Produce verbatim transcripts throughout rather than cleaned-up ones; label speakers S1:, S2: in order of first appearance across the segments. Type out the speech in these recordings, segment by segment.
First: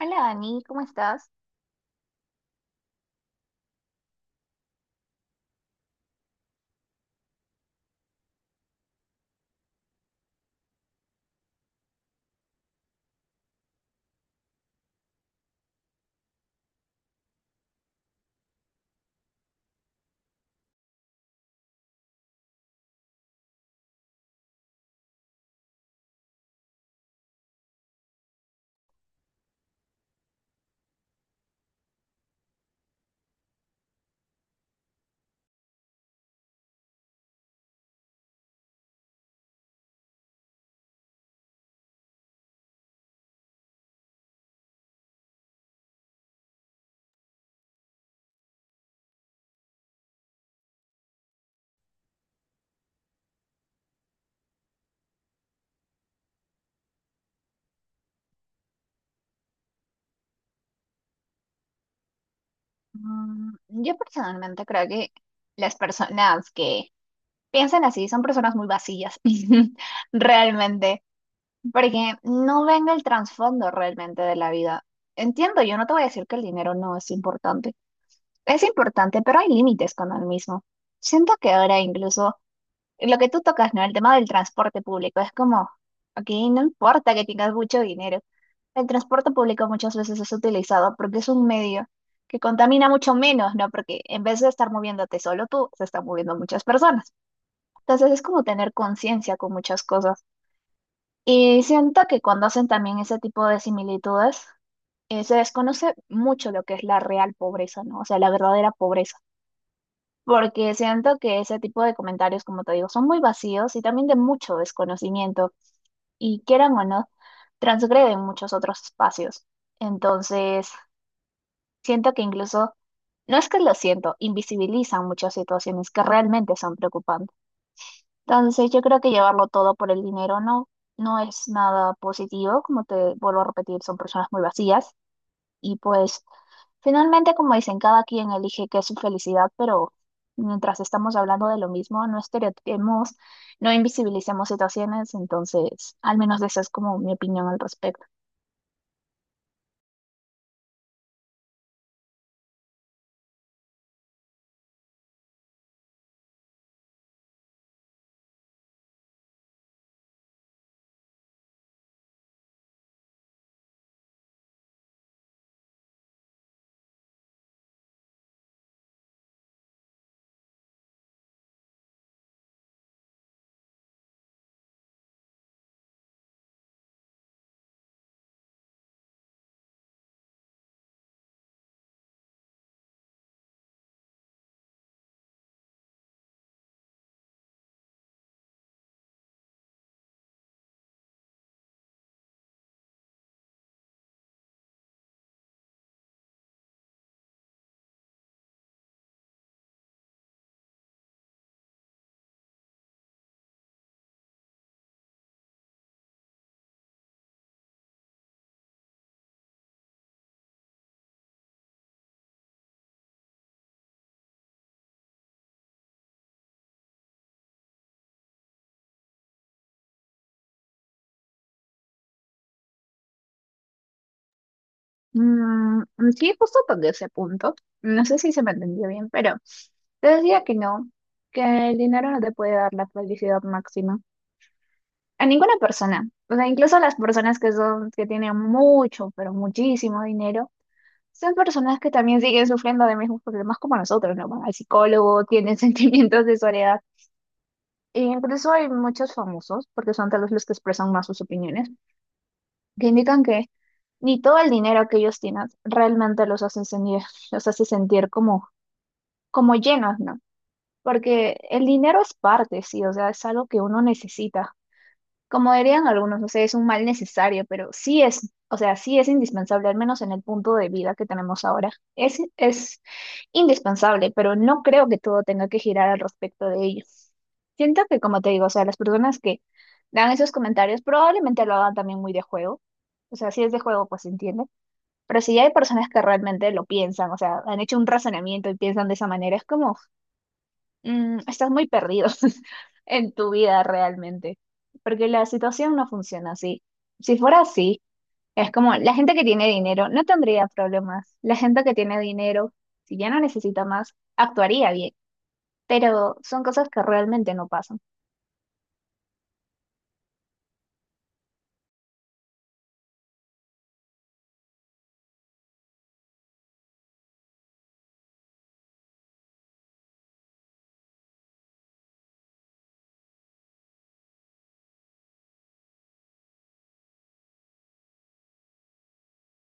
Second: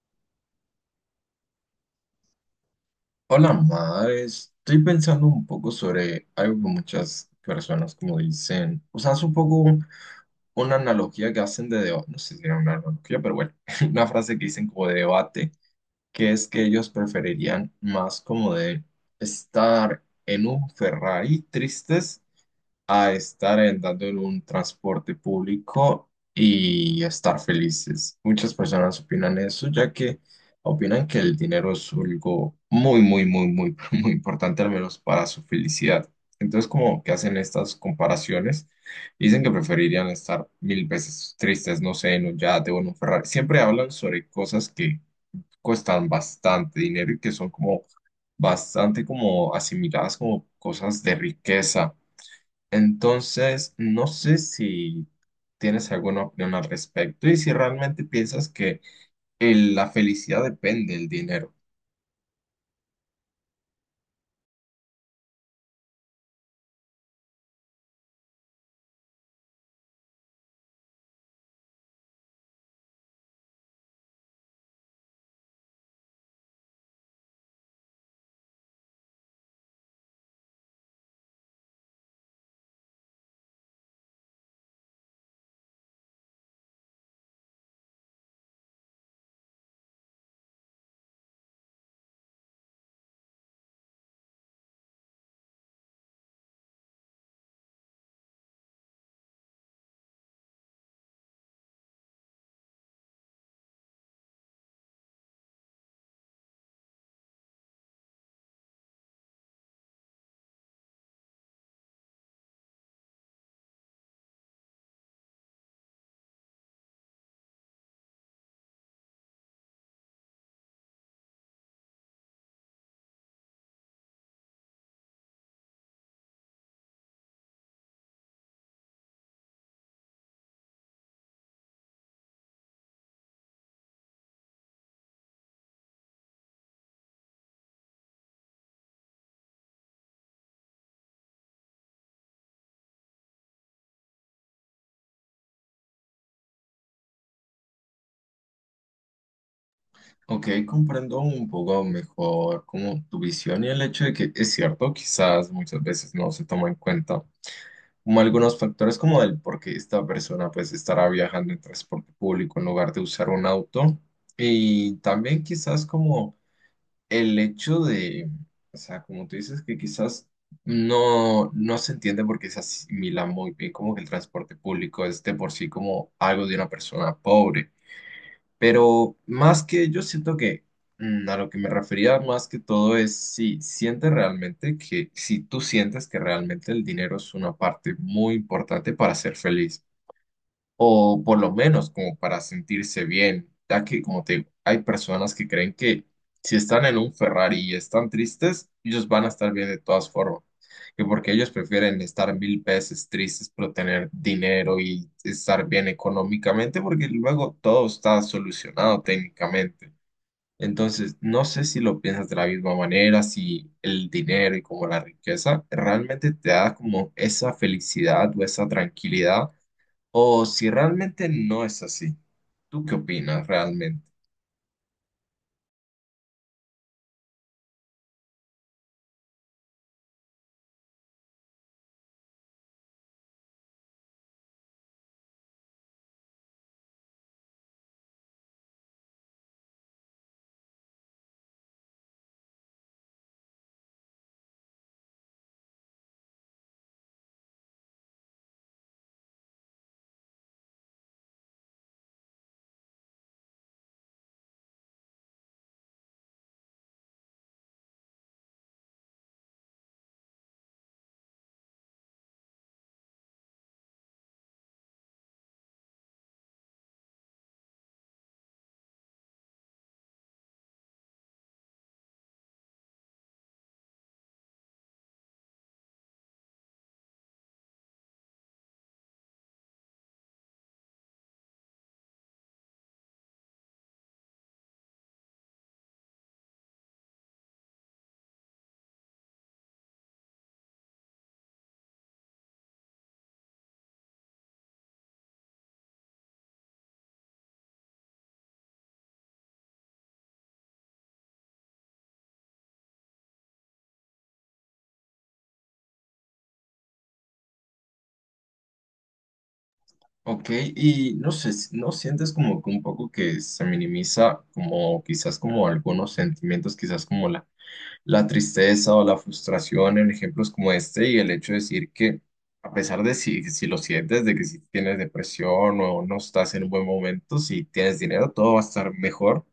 S1: Hola Dani, ¿cómo estás?
S2: Hola, madre. Estoy pensando un poco sobre algo que muchas personas como dicen, o sea, es un poco una analogía que hacen de debate, no sé si era una analogía, pero bueno, una frase que dicen como de debate, que es que ellos preferirían más como de estar en un Ferrari tristes a estar andando en un transporte público y estar felices. Muchas personas opinan eso, ya que opinan que el dinero es algo muy, muy, muy, muy, muy importante, al menos para su felicidad. Entonces, como que hacen estas comparaciones, dicen que preferirían estar mil veces tristes, no sé, en un yate o en un Ferrari. Siempre hablan sobre cosas que cuestan bastante dinero y que son como bastante como asimiladas como cosas de riqueza. Entonces, no sé si tienes alguna opinión al respecto y si realmente piensas que el- la felicidad depende del dinero.
S1: Mm, yo personalmente creo que las personas que piensan así son personas muy vacías, realmente, porque no ven el trasfondo realmente de la vida. Entiendo, yo no te voy a decir que el dinero no es importante. Es importante, pero hay límites con el mismo. Siento que ahora incluso lo que tú tocas, ¿no? El tema del transporte público. Es como, aquí no importa que tengas mucho dinero. El transporte público muchas veces es utilizado porque es un medio que contamina mucho menos, ¿no? Porque en vez de estar moviéndote solo tú, se están moviendo muchas personas. Entonces es como tener conciencia con muchas cosas. Y siento que cuando hacen también ese tipo de similitudes, eh, se desconoce mucho lo que es la real pobreza, ¿no? O sea, la verdadera pobreza porque siento que ese tipo de comentarios, como te digo, son muy vacíos y también de mucho desconocimiento y quieran o no, transgreden muchos otros espacios. Entonces, siento que incluso, no es que lo siento, invisibilizan muchas situaciones que realmente son preocupantes. Entonces, yo creo que llevarlo todo por el dinero no, no es nada positivo, como te vuelvo a repetir, son personas muy vacías y pues... Finalmente, como dicen, cada quien elige qué es su felicidad, pero mientras estamos hablando de lo mismo, no estereotipemos, no invisibilicemos situaciones, entonces, al menos esa es como mi opinión al respecto.
S2: Ok, comprendo un poco mejor como tu visión y el hecho de que es cierto, quizás muchas veces no se toma en cuenta como algunos factores como el por qué esta persona pues estará viajando en transporte público en lugar de usar un auto y también quizás como el hecho de, o sea, como tú dices, que quizás no, no se entiende porque se asimila muy bien como que el transporte público es de por sí como algo de una persona pobre. Pero más que yo siento que mm, a lo que me refería más que todo es si sientes realmente que, si tú sientes que realmente el dinero es una parte muy importante para ser feliz o por lo menos como para sentirse bien, ya que como te digo, hay personas que creen que si están en un Ferrari y están tristes, ellos van a estar bien de todas formas, que porque ellos prefieren estar mil veces tristes pero tener dinero y estar bien económicamente, porque luego todo está solucionado técnicamente. Entonces, no sé si lo piensas de la misma manera, si el dinero y como la riqueza realmente te da como esa felicidad o esa tranquilidad o si realmente no es así. ¿Tú qué opinas realmente?
S1: Mm, sí, justo toqué ese punto. No sé si se me entendió bien, pero te decía que no, que el dinero no te puede dar la felicidad máxima. A ninguna persona, o sea, incluso a las personas que son, que tienen mucho, pero muchísimo dinero. Son personas que también siguen sufriendo de mismos problemas como nosotros, ¿no? Van al psicólogo, tienen sentimientos de soledad. E incluso hay muchos famosos, porque son tal vez los que expresan más sus opiniones, que indican que ni todo el dinero que ellos tienen realmente los hace sentir, los hace sentir como, como llenos, ¿no? Porque el dinero es parte, sí, o sea, es algo que uno necesita, como dirían algunos, no sé, es un mal necesario, pero sí es, o sea, sí es indispensable, al menos en el punto de vida que tenemos ahora. Es, es indispensable, pero no creo que todo tenga que girar al respecto de ello. Siento que, como te digo, o sea, las personas que dan esos comentarios probablemente lo hagan también muy de juego. O sea, si es de juego, pues se entiende. Pero si hay personas que realmente lo piensan, o sea, han hecho un razonamiento y piensan de esa manera, es como mm, estás muy perdido en tu vida realmente, porque la situación no funciona así. Si fuera así, es como la gente que tiene dinero no tendría problemas. La gente que tiene dinero, si ya no necesita más, actuaría bien, pero son cosas que realmente no pasan.
S2: Ok, y no sé, si- ¿no sientes como que un poco que se minimiza como quizás como algunos sentimientos, quizás como la, la tristeza o la frustración en ejemplos como este y el hecho de decir que a pesar de si, si lo sientes, de que si tienes depresión o no estás en un buen momento, si tienes dinero, todo va a estar mejor?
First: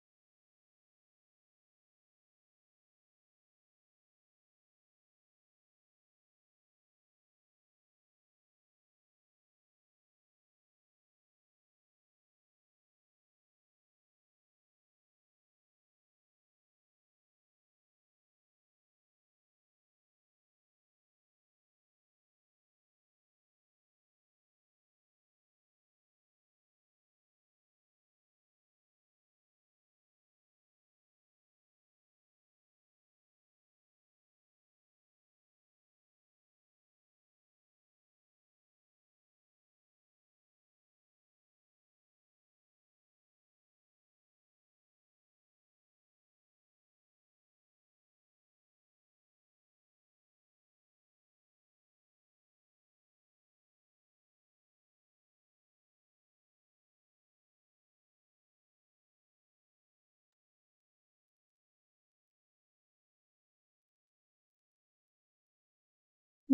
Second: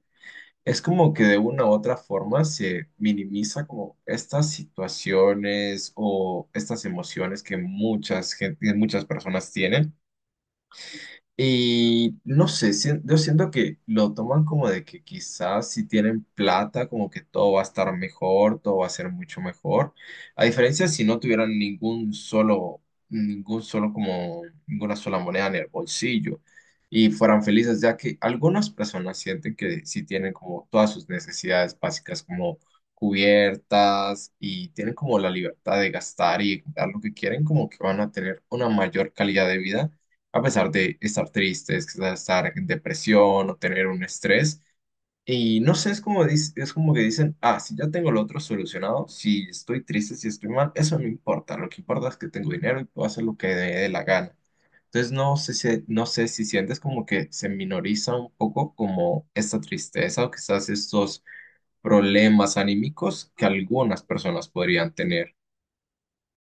S2: Es como que de una u otra forma se minimiza como estas situaciones o estas emociones que muchas gen- que muchas personas tienen. Y no sé, sien- yo siento que lo toman como de que quizás si tienen plata, como que todo va a estar mejor, todo va a ser mucho mejor. A diferencia si no tuvieran ningún solo, ningún solo como, ninguna sola moneda en el bolsillo y fueran felices, ya que algunas personas sienten que si tienen como todas sus necesidades básicas como cubiertas y tienen como la libertad de gastar y comprar lo que quieren, como que van a tener una mayor calidad de vida a pesar de estar tristes, estar en depresión o tener un estrés. Y no sé, es como, dis- es como que dicen, ah, si ya tengo lo otro solucionado, si estoy triste, si estoy mal, eso no importa. Lo que importa es que tengo dinero y puedo hacer lo que me dé la gana. Entonces, no sé si, no sé si sientes como que se minoriza un poco como esta tristeza o quizás estos problemas anímicos que algunas personas podrían tener.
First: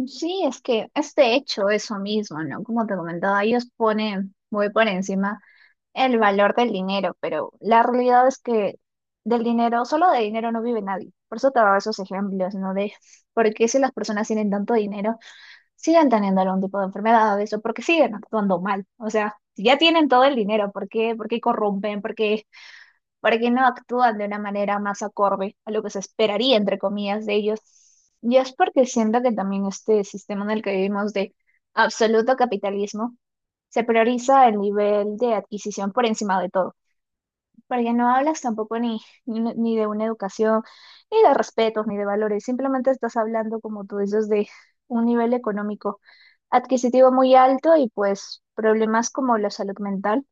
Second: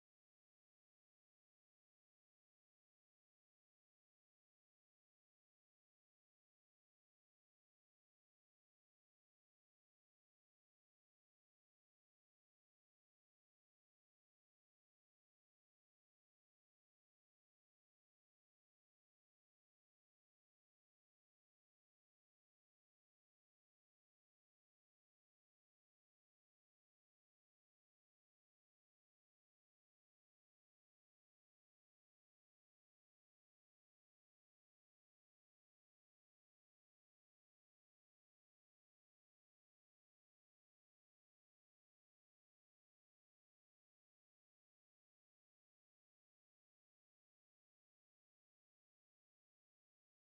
S1: Sí, es que este hecho eso mismo, ¿no? Como te comentaba, ellos ponen muy por encima el valor del dinero, pero la realidad es que del dinero, solo de dinero no vive nadie. Por eso te daba esos ejemplos, ¿no? De por qué si las personas tienen tanto dinero, siguen teniendo algún tipo de enfermedades o porque siguen actuando mal. O sea, si ya tienen todo el dinero, ¿por qué? ¿Por qué corrompen? Porque porque no actúan de una manera más acorde a lo que se esperaría, entre comillas, de ellos. Y es porque siento que también este sistema en el que vivimos de absoluto capitalismo, se prioriza el nivel de adquisición por encima de todo, porque no hablas tampoco ni, ni, ni de una educación, ni de respetos, ni de valores, simplemente estás hablando, como tú dices, de un nivel económico adquisitivo muy alto y pues problemas como la salud mental,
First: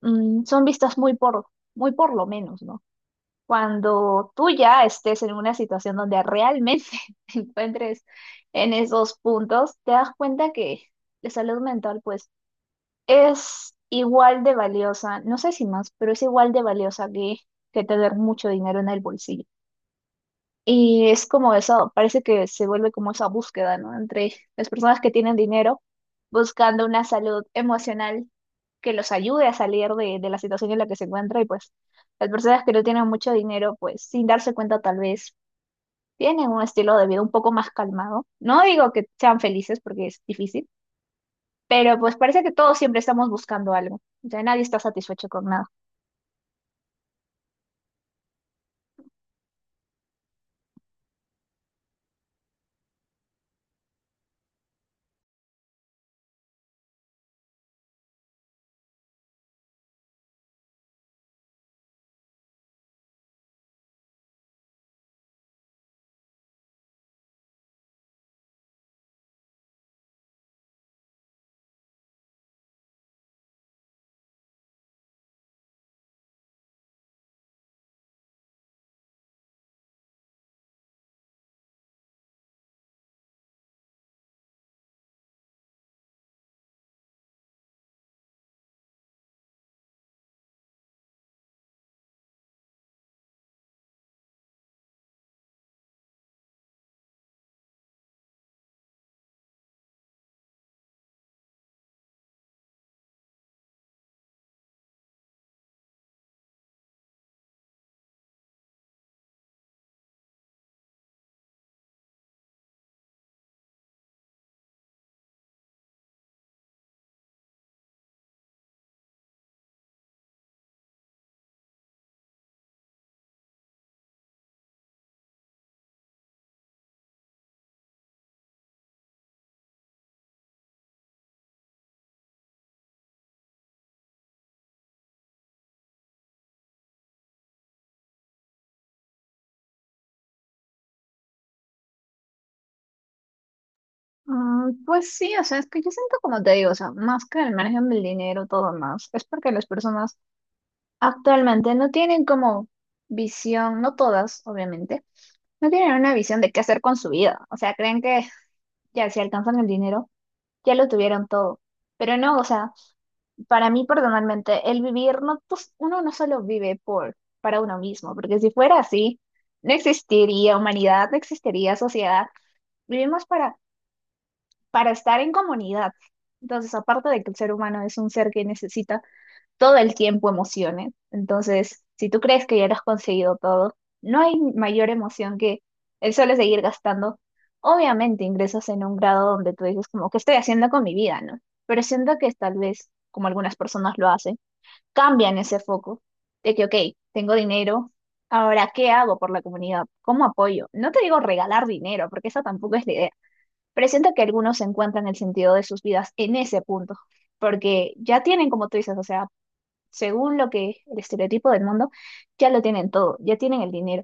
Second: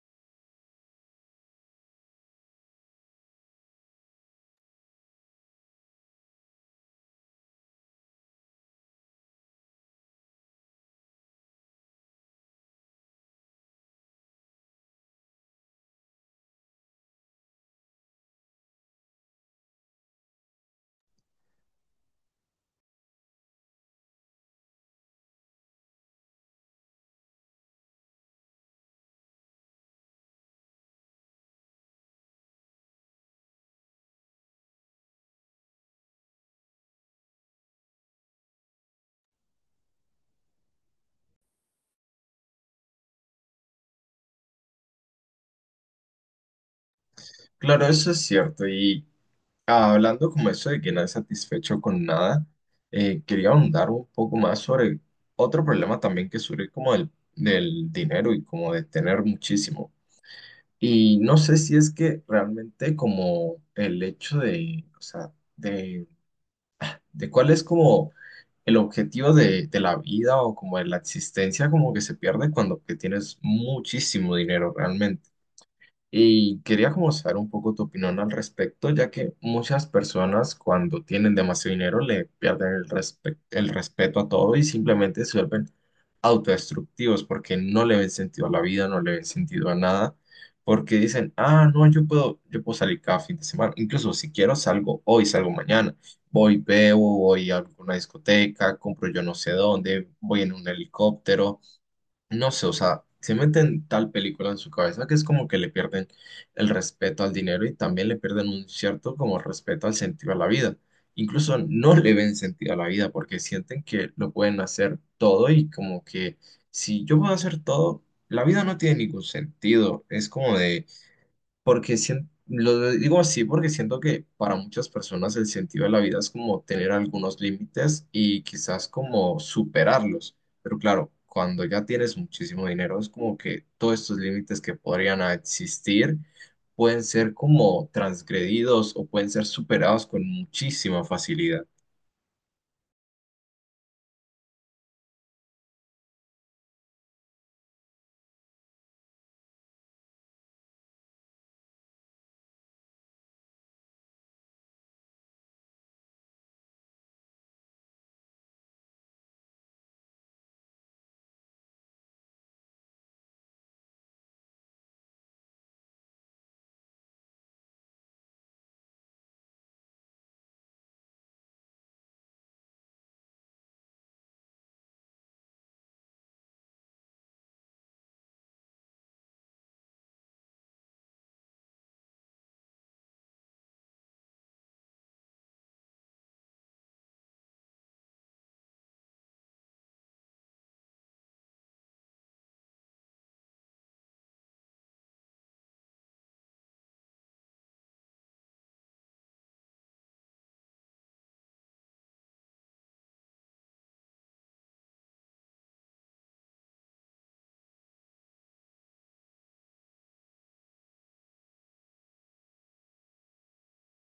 S1: mm, son vistas muy por, muy por lo menos, ¿no? Cuando tú ya estés en una situación donde realmente te encuentres en esos puntos, te das cuenta que la salud mental pues es igual de valiosa, no sé si más, pero es igual de valiosa que, que tener mucho dinero en el bolsillo. Y es como eso parece que se vuelve como esa búsqueda, ¿no? Entre las personas que tienen dinero buscando una salud emocional que los ayude a salir de, de la situación en la que se encuentra y pues las personas que no tienen mucho dinero, pues sin darse cuenta tal vez tienen un estilo de vida un poco más calmado. No digo que sean felices porque es difícil, pero pues parece que todos siempre estamos buscando algo. O sea, nadie está satisfecho con nada.
S2: Claro, eso es cierto. Y Ah, Hablando como eso de que no es satisfecho con nada, eh, quería ahondar un poco más sobre otro problema también que surge como del, del dinero y como de tener muchísimo. Y no sé si es que realmente como el hecho de, o sea, de, de cuál es como el objetivo de, de la vida o como de la existencia como que se pierde cuando que tienes muchísimo dinero realmente. Y quería como saber un poco tu opinión al respecto, ya que muchas personas cuando tienen demasiado dinero le pierden el respe- el respeto a todo y simplemente se vuelven autodestructivos porque no le ven sentido a la vida, no le ven sentido a nada, porque dicen, ah, no, yo puedo, yo puedo salir cada fin de semana, incluso si quiero salgo hoy, salgo mañana, voy, bebo, voy a alguna discoteca, compro yo no sé dónde, voy en un helicóptero, no sé, o sea, se meten tal película en su cabeza que es como que le pierden el respeto al dinero y también le pierden un cierto como respeto al sentido a la vida. Incluso no le ven sentido a la vida porque sienten que lo pueden hacer todo y como que si yo puedo hacer todo, la vida no tiene ningún sentido. Es como de porque sien- lo digo así porque siento que para muchas personas el sentido de la vida es como tener algunos límites y quizás como superarlos. Pero claro, cuando ya tienes muchísimo dinero, es como que todos estos límites que podrían existir pueden ser como transgredidos o pueden ser superados con muchísima facilidad.
S1: Mm, Pues sí, o sea, es que yo siento como te digo, o sea, más que el margen del dinero, todo más, es porque las personas actualmente no tienen como visión, no todas, obviamente, no tienen una visión de qué hacer con su vida. O sea, creen que ya si alcanzan el dinero, ya lo tuvieron todo. Pero no, o sea, para mí personalmente, el vivir, no, pues, uno no solo vive por, para uno mismo, porque si fuera así, no existiría humanidad, no existiría sociedad. Vivimos para, para estar en comunidad. Entonces, aparte de que el ser humano es un ser que necesita todo el tiempo emociones. Entonces, si tú crees que ya lo has conseguido todo, no hay mayor emoción que el solo seguir gastando. Obviamente ingresas en un grado donde tú dices como, ¿qué estoy haciendo con mi vida, no? Pero siento que tal vez, como algunas personas lo hacen, cambian ese foco de que, ok, tengo dinero, ahora, ¿qué hago por la comunidad? ¿Cómo apoyo? No te digo regalar dinero, porque esa tampoco es la idea, pero siento que algunos encuentran el sentido de sus vidas en ese punto, porque ya tienen, como tú dices, o sea, según lo que el estereotipo del mundo, ya lo tienen todo, ya tienen el dinero.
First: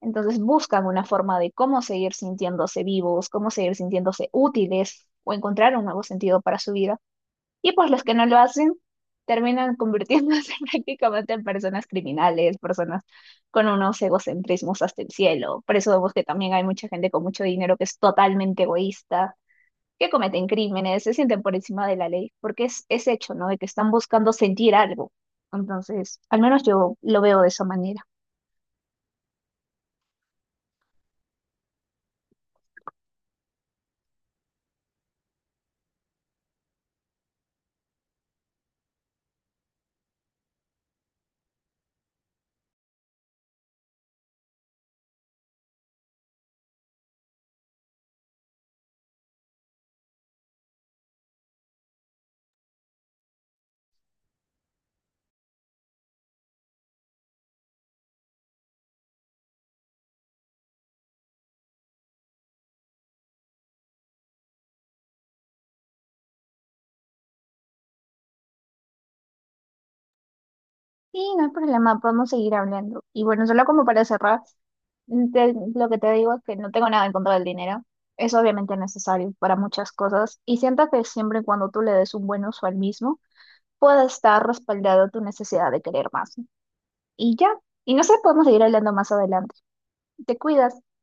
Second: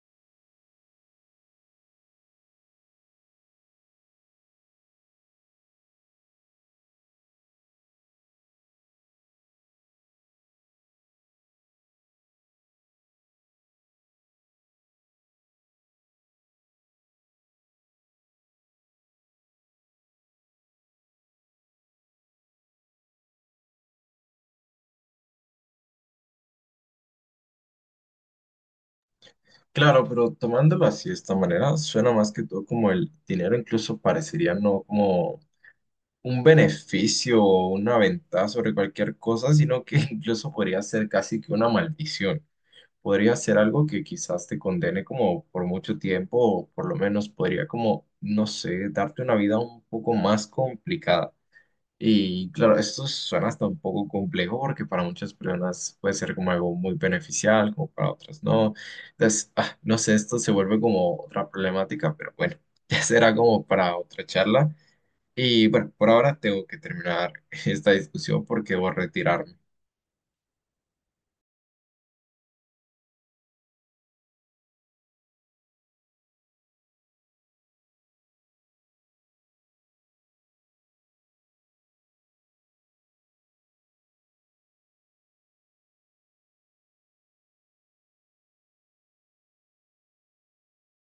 S1: Entonces buscan una forma de cómo seguir sintiéndose vivos, cómo seguir sintiéndose útiles o encontrar un nuevo sentido para su vida. Y pues los que no lo hacen terminan convirtiéndose prácticamente en personas criminales, personas con unos egocentrismos hasta el cielo. Por eso vemos que también hay mucha gente con mucho dinero que es totalmente egoísta que cometen crímenes, se sienten por encima de la ley, porque es, es hecho, ¿no? De que están buscando sentir algo. Entonces, al menos yo lo veo de esa manera.
S2: Claro, pero tomándolo así de esta manera, suena más que todo como el dinero incluso parecería no como un beneficio o una ventaja sobre cualquier cosa, sino que incluso podría ser casi que una maldición. Podría ser algo que quizás te condene como por mucho tiempo o por lo menos podría como, no sé, darte una vida un poco más complicada. Y claro, esto suena hasta un poco complejo porque para muchas personas puede ser como algo muy beneficial, como para otras no. Entonces, ah, no sé, esto se vuelve como otra problemática, pero bueno, ya será como para otra charla. Y bueno, por ahora tengo que terminar esta discusión porque debo retirarme.
S1: Y no hay problema, podemos seguir hablando. Y bueno, solo como para cerrar, mm, te- lo que te digo es que no tengo nada en contra del dinero. Es obviamente necesario para muchas cosas y siento que siempre y cuando tú le des un buen uso al mismo, puede estar respaldado tu necesidad de querer más. Y ya, y no sé, podemos seguir hablando más adelante. Te cuidas.